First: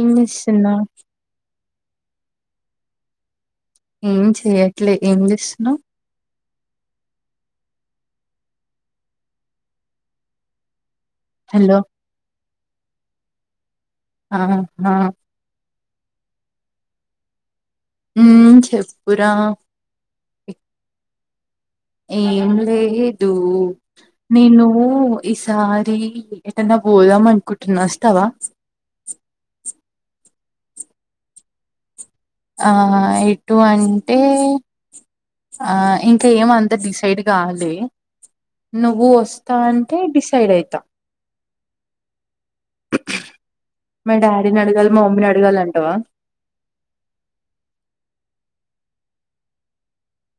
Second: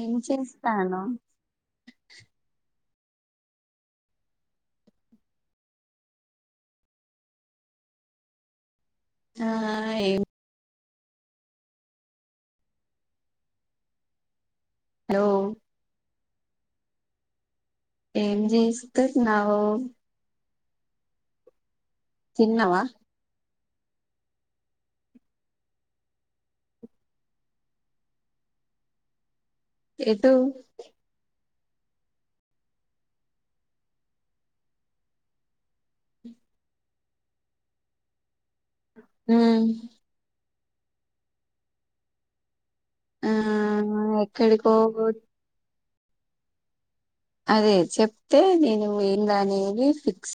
ఏం చేస్తానవ్ ఏం చెయ్యట్లే ఏం చేస్తున్నావ్ ఆ ఏ హలో ఆ హా హలో ఏం మ్మ్ చెప్పురా చేస్తున్నావ్ ఏం తిన్నావా లేదు నేను ఈసారి ఏడన్నా పోదాం అనుకుంటున్నా వస్తావా ఎటు ఆ ఎటు అంటే ఆ ఇంకా ఏమంతా డిసైడ్ గాలే నువ్వు వస్తా ఉమ్ అంటే డిసైడ్ అయి త్త ఆ మా డాడీనే ఎక్కడికో అడగాలి, మా మమ్మీని అడగాలి అంటావా అదే చెప్తే నేను ఏంద్రా అనేది. ఫిక్స్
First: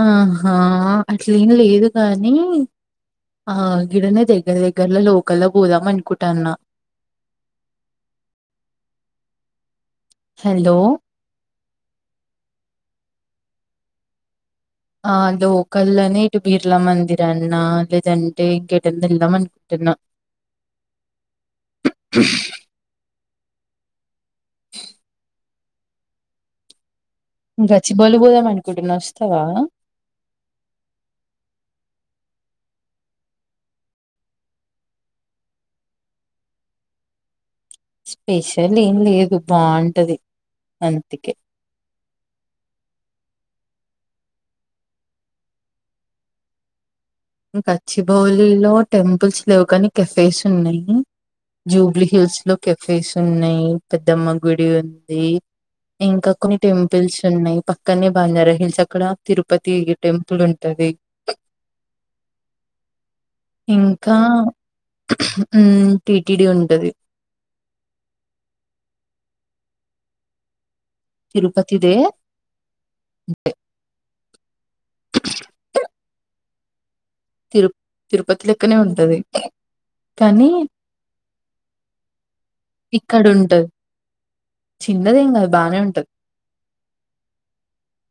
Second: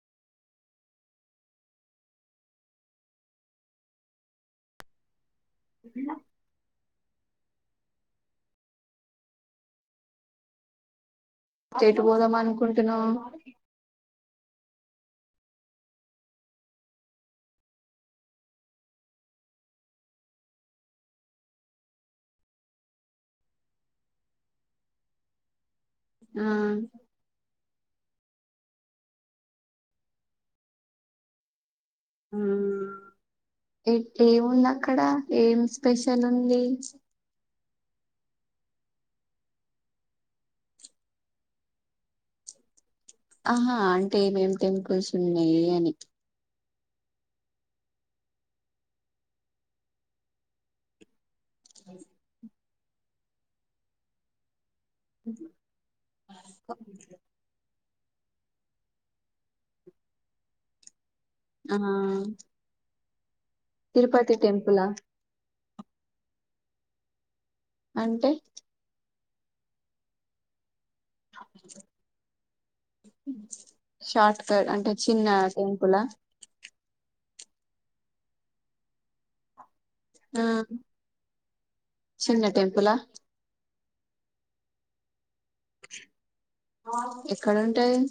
ఆహా అట్లేం లేదు కానీ, ఆహా గిడనే దగ్గర దగ్గర్లల్లో క్కల్లకు పోదామన్ కుట్టాన్న హల్లో ఏట్ పోదామనుకుంటున్నావ్ ఆ లోకల్లోనే ఇటు బిర్లా మందిరన్నా లేదంటే, ఇంకేటన్న వెళ్దామన్ టున్నా ఆ మ్మ్ గచ్చిబౌలి కి పోదాం. అనుకుంటున్నాస్తవా హ్మ్మ్ ఎ టుఏముంది. అక్కడ ఏం స్పెషల్ ఉంది. స్పెషల్ ఏం లేదు బాంటది. అం త్తిక్కే ఆహా అంటే యేమేం టెంపుల్స్ ఉన్నాయి. అని హ్ గచ్చిబౌలి లో టెంపుల్స్ లేవు, కాని కెఫేస్ ఉన్నాయి. జూబ్లీ హిల్స్ లో కఫేస్ ఉన్నాయి. పెద్దమ్మ గుడి ఉన్ ఉందీ. ఇంకా కొన్ని టెంపుల్స్ ఉన్నాయి. ప్ప క్కన్నే బంజారా హిల్స్, అక్కడ తిరుపతి ఇగే టెంపుల్ ఉంటది. ఆ ఇంకా తిరుపతి టెంపులా మ్మ్ హ్మ్మ్ టి టి డి ఉంటది. అంటే తిరుపతిదే [unintelligible] షార్ట్కట్ అంటే చిన్న టెంపులా తిరుప్ తిరుపతి లెక్కనే ఉంటది. ఆ కానీ హ్ చిన్న టెంపులా ఇక్కడుంటది. చిన్నదేం కాద్ ఎక్కడ ఉంటాదన్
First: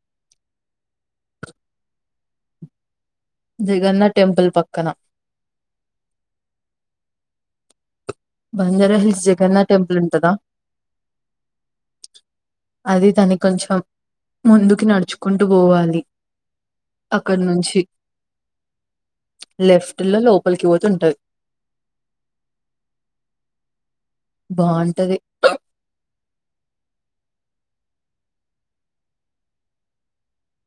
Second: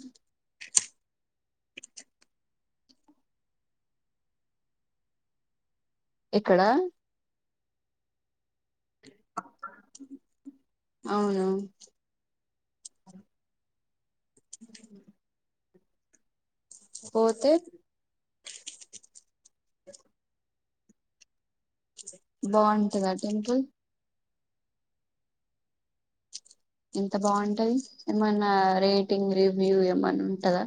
జెగన్న టెంపుల్ పక్కన ఎక్కడా బంజారా హిల్స్, జగన్నాద్ టెంపుల్ ఉంటదా అవును అది దాన్ని కొంచెం ముందుకి, నడ్చుకుంటూ వోవాలి. అక్కడు పోతే నుంచి ప్చ్ లెఫ్ట్ లో లోప్పలికి వొతుంటది. బావుంటదా టెంపుల్ బావుంటది అ ఎంత బావుంటది ఏమనా రేటింగ్ రివ్యూ ఏమన్నా ఉంటదా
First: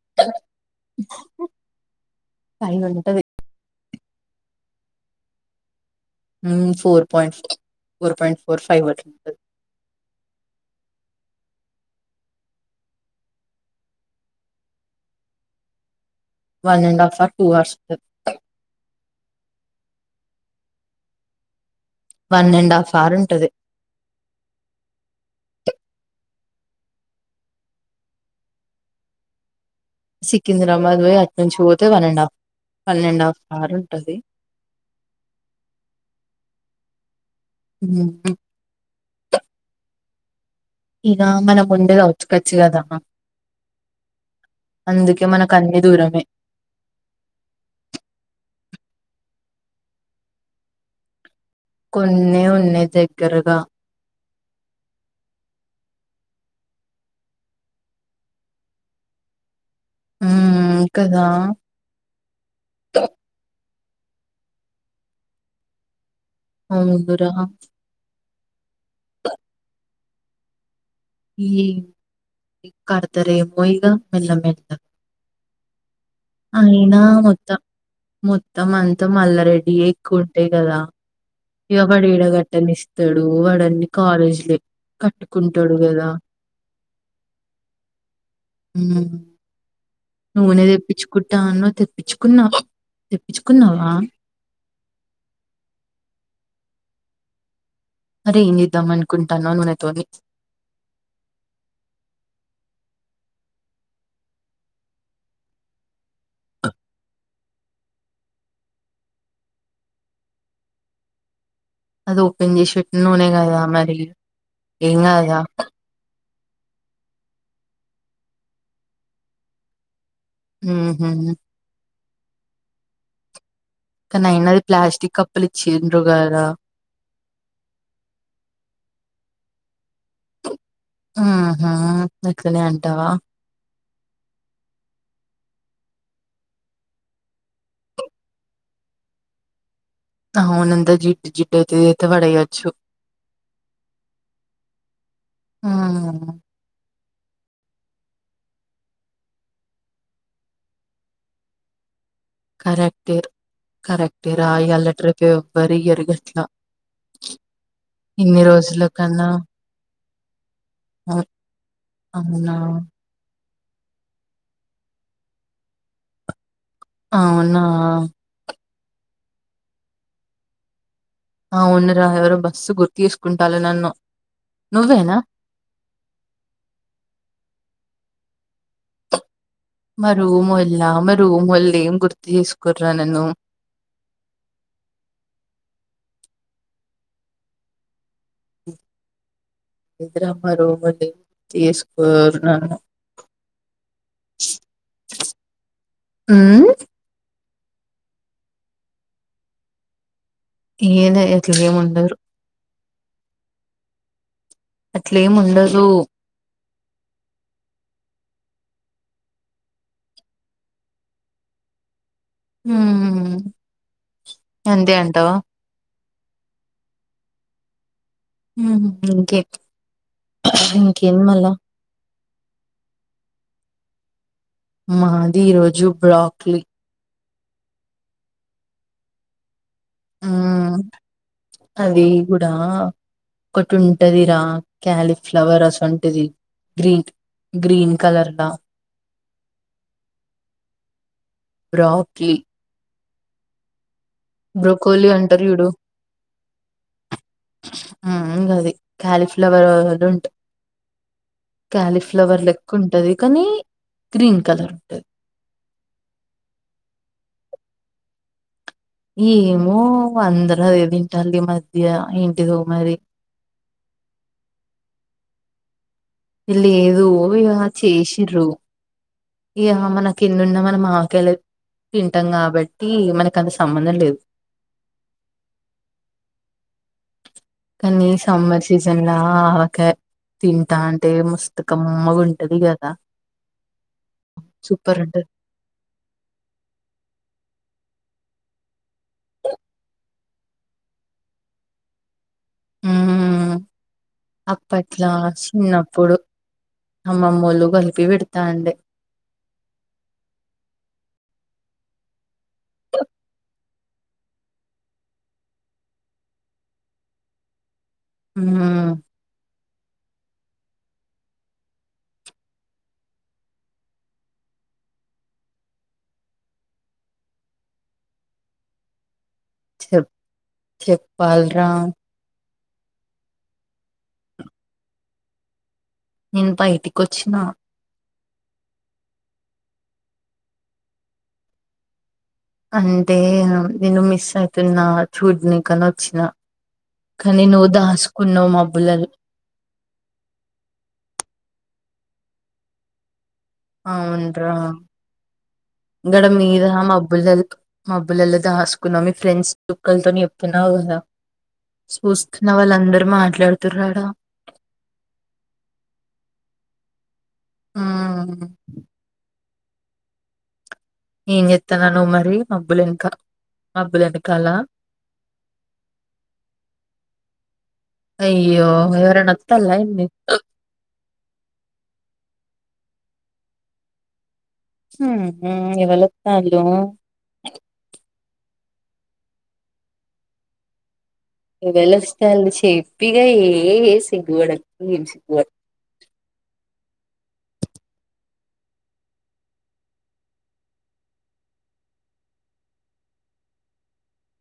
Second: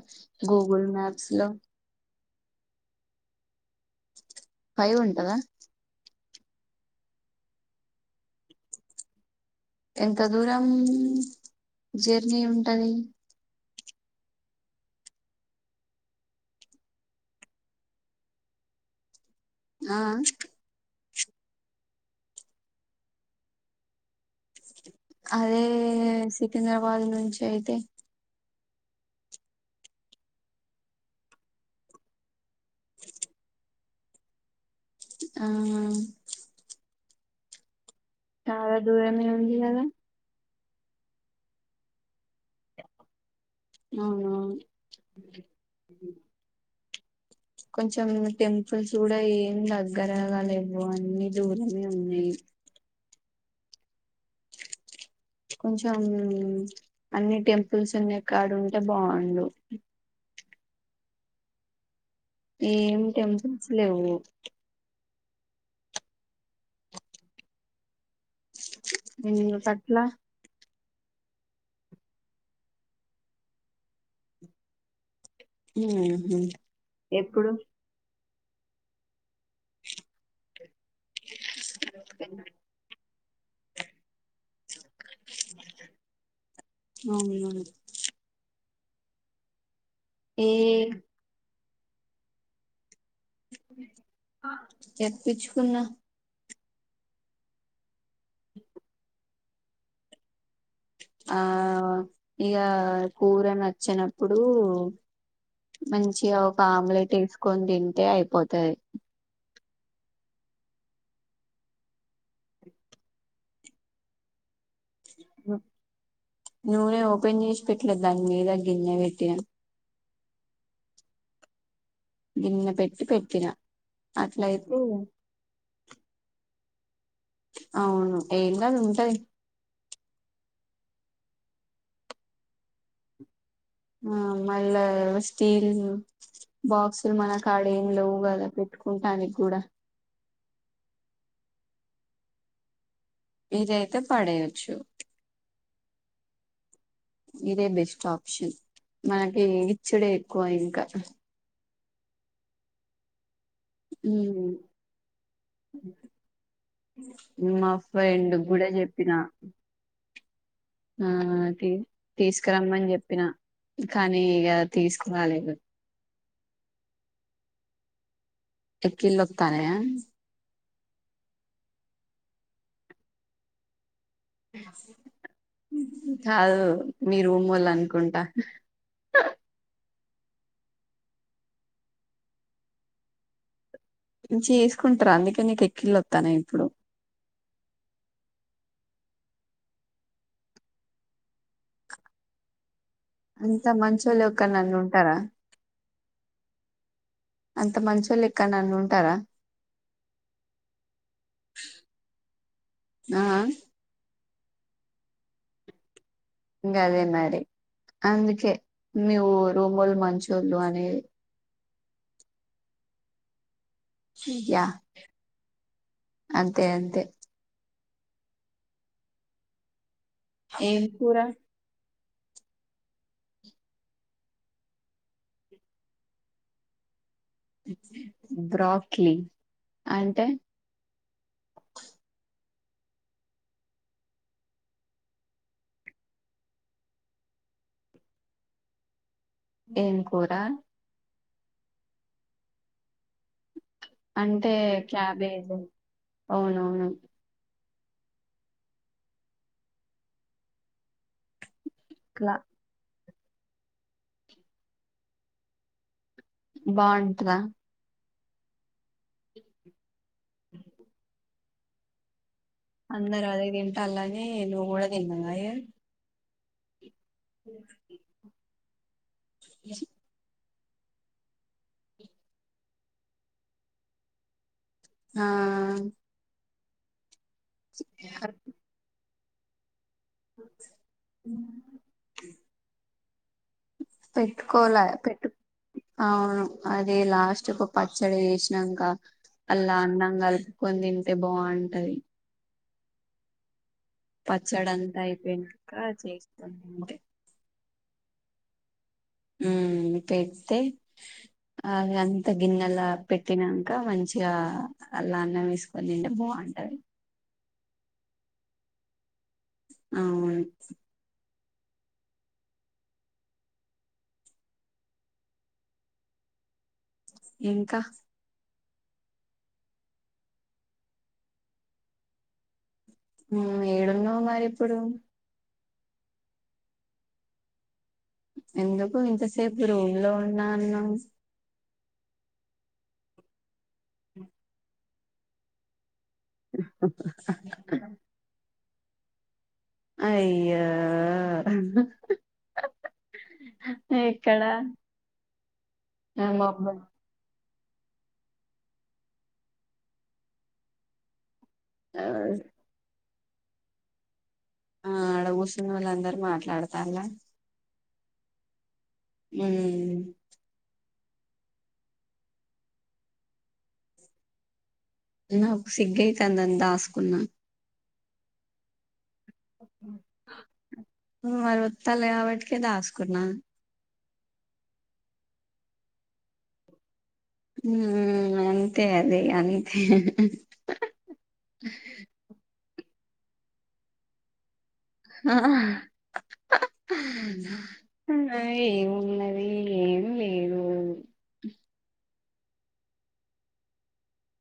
గూగుల్ మ్యాప్స్ లో పైన ఉంటది పై ఉంటందా ఉమ్ four points four point four five అట్లా ఎంత దూరం జర్నీ ఉంటది one and half or two hours ఉంట ఆయ్ వన్ అండ్ హాఫ్ అవర్ ఉంటది అదే సికింద్రబాద్ నుంచి అయితే సికింద్రాబాద్ పోయి అటు నుంచి పోతే one and half one and half hour ఉంటది ఆహ హ్మ్ చాల దూరం మీద ఉంది కదా ఇక మనం ఉండే అవుట్ కట్స్ కదా అవునవును అందుకే మనక కన్ని దూరమే కొంచెం టెంపుల్స్ గూడా ఏం దగ్గరగలేవు అన్ని దూరమే ఉన్నాయి కొన్నె ఉన్నయి దగ్ గ్గరగా కొంచెం అన్ని టెంపుల్స్ ఉన్నే కాడ ఉంటే బాగుండు ఉమ్ కదా ఏమ్ టెంపుల్ లెవ్వు అ ముగ్గురా వెందుకట్ల ఈ కడతరే పోయిగా మెల్ల మెల్ల హుమ్ అయినా మొత్తం మొ మొత్తం అంత మళ్ల రెడి అయి ఎక్కువ ఉంటయి కదా ఇవబడి ఈడ గట్టన్దిస్తడు ఇప్పుడు వాడన్ని కాలేజ్ లే కట్టుకుంటడు కదా అవునవును ఉమ్మ్ ఏ నూనె దెప్పించుకుంటాన్నావ్ తెప్పిచ్చుకున్నా తెప్పిచుకున్నా అరే ఏంచేద్దాం అనుకుంటానవ్ నూనె తోని ఆ ఇగ కూర నచ్చనప్పుడు మంచిగా ఒక ఆమ్లెట్ వేసుకొని తింటే అయిపోతది అది ఓపెన్ చేసెట్ నూనె కదా మరి ఎంగాదుగా నూనె ఓపెన్ చేసి పెట్లే దాని మీద గిన్నె పెట్టినా ఊహూ గిన్నె పెట్టి పెట్టిన కానీ అయినాది అట్లయితే ప్లాస్టిక్ కప్పులు ఇచ్చిండ్రు గాదా అవును ఏం కాదు ఉంటాయి ఊహూ అట్లనే అంటావా ఆ మళ్ళా స్టీల్ బాక్సులు మనకు ఆడ ఏమి లేవు కదా పెట్టుకుంటానికి కూడా అవునంతా జిడ్డు జిడ్డు అయితే ఇదైతే పడెయ్యొచ్చు ఇదైతే పడేయోచ్చు హ్మ్ ఇదే బెస్ట్ ఆప్షన్ మనకి ఇచ్చుడే ఎక్కువ ఇంకా కరెక్టే కరెక్టే రా ఇయ్యాలటి రేపు ఎవ్వరు ఇయ్యరు గట్లా మా ఫ్రెండ్ ఇన్ని కి గూడా రోజుల చెప్పిన కన్నా అవు హ్మ్ తీసుకు అవునా తీసుకురమ్మని చెప్పినా కానీ ఇగ తీసుకురాలేదు అవునా ఎక్కిళ్ళు వత్తానయా అవునురా ఎవరు బస్సు గుర్తు తీసుకుంటారు నన్ను నువ్వేనా కాదు మీ రూమ్మోళ్ళనుకుంటా మా రూమోళ్ళా మా రూమోళ్ళేం ఏం గుర్తు చేసుకోర్రా నన్ను చేసుకుంటరు అందుకే నీక ఎక్కిళ్ళొత్తానయి ఇప్పుడు ఇదరమ్మ రోమలి తీసుకున్నా అంత మంచోళ్ళు ఎక్కడనన్న ఉంటారా హ్మ్ అంత మంచోళ్ళు ఎక్కడనన్న ఉంటరా ఈయనే ఇక ఏముండరు ఆ అట్లేం ఉండదు ఇంకా అదే మరి అందుకే నువు రూములు మంచోళ్ళు అనేది హ్మ్ య అంతే అంటావా అంతే అంతే హ్మ్ ఇంకే ఏం కూర ఇంకేం మళ్ళ మాది ఈరోజు బ్రాక్లీ బ్రాక్లీ అంటే హ్మ్ అది కూడా ఒకటి ఉంటదిరా క్యాలిఫ్లవర్ అసువంటిది గ్రీన్ గ్రీన్ కలర్గా ఏం కూరా బ్రాక్లీ అంటే బ్రోకోలీ అంటారు క్యాబేజ్ అవునవును మ్మ్ అంగది క్యాలీఫ్లవర్ అది ఉంటా ఇట్లా క్యాలీఫ్లవర్ లెక్కుంటది కానీ గ్రీన్ కలర్ ఉంటది బాగుంటదా ఏమో వందరు అదేదింటాల్లు ఈ మ ధ్యా ఇం అందరు అదే తింటల్లని నువ్వు కూడా తిన్నావాయే ఎ ల్లే దు ఇగ చేసిర్రు ఇగ మనకి ఎన్ను మ మా కేళద్ తింటాం కాబట్టి మనక్ అంత సంబంధం లేదు ఆహ్ కనీసం మేడ్సిజన్ నాకే తింటాన్ ఇగ మస్తు కమ్మగుంటదిగా దా పెట్టుకోలె పెట్టు అవును అది లాస్ట్ కు పచ్చడి చేసినంక అల్లా అన్నం కలుపుకొని తింటే బావుంటది. హ్మ్ పచ్చడి అంతా అయిపోయినంక చిన్నప్పుడు చేస్కోని తింటే అమ్మమ్మోళ్ళు కలిపి పెడతాండె ఉ పెడితే అవి అంత గిన్నెలా పెట్టినంక మంచిగా అలా అన్నం వేసుకొని తింటే బావుంటది, హ్మ్ అవును ఇంకా చెప్ చెపాల్రా హ్మ్ ఏడున్నవ్ మరి ఇప్పుడు నేను బయటికి వచ్చినా ఎందుకు ఇంతసేపు రూమ్ లో ఉన్నా అన్నవ్, అంటే నూ నిన్ను మిస్ అయితున్నా చూడ్నీకనో చ్చిన కానీ నువ్వు దాసుకున్నవ్ మ బుల్లలు అయ్యో ఎక్కడ అవునురా ఇంగడ మబ్బ మీదా మబ్బులల్ మబ్బులల్ల దాసుకున్నా మీ ఫ్రెండ్స్ చుక్కల్ తోని చెప్తున్నావు కదా ఆ సుస్తున్న వాళ్ళందరు మా ట్లడుతుర్ర్ ఆడ ఆ ఆడ కూర్చున్నోలందరు మాట్లాడుతాల్ల ఆ హ్మ్ ఏం చెతన్నవ్ నువ్వు మరి మబ్బుల యెనక మబ్బులేనకాల నాకు సిగ్గైతాందని దాసుకున్నా అయ్యో ఎవరన్నా మరి ఓత్తల్ కాబటీ కే దాసుకున్నా హుహ్ ఎవలోతాల్లు హ్ అంతే అది అంతే ఎవలోస్తాలు చేప్ ప్పిగా ఏ ఏ సిగ్గువడకు నేను ఆ, సిగ్గుపడ్ ఏమున్నది ఏం లేదు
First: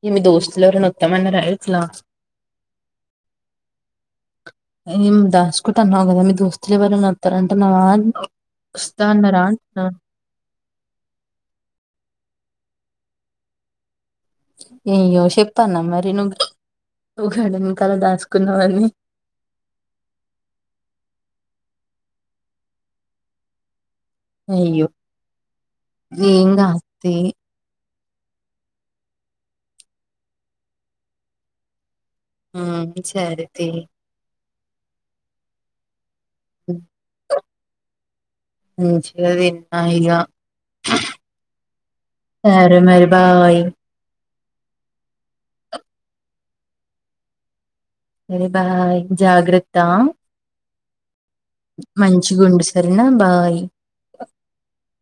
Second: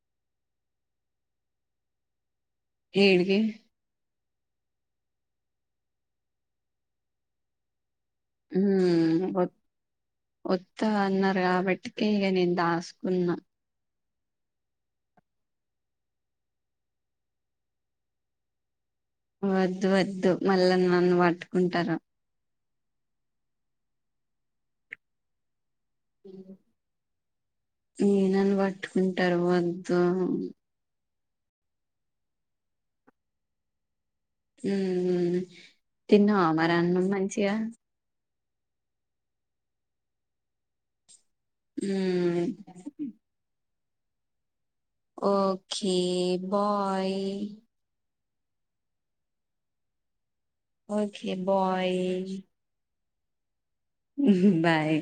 ఇగ మీ దోస్తులేవరన్న ఓత్తమన్నర ఎట్ల ఏడికి ఏం దాసుకుంటన్నావు కదా మీ దోస్తులు ఎవరైనా ఓత్తరంటన్నవ హు ఓ ఓత్త అన్నారు కాబట్టీకే ఈగ నీను దాసుకున్నా అయ్యో చెప్పాల్నా మరి నువ్వు గడెనుకాల ని దాసుకున్నవని వద్ వద్దు మళ్ళ నన్ను పట్టుకుంటరు అయ్యో ఏం కాదు తియ్ నన్ను పట్టుకుంటరు వద్దు ఆ సరేతియ్ ఊమ్ తిన్నావా మరి అన్నం మంచిగా మంచిగ తిన్న యిగ హ్మ్ సరే మరి బాయ్ ఓకే బాయ్ సరే బాయ్ జాగ్రత్తా ఓ కే బాయ్ నా బాయ్ బాయ్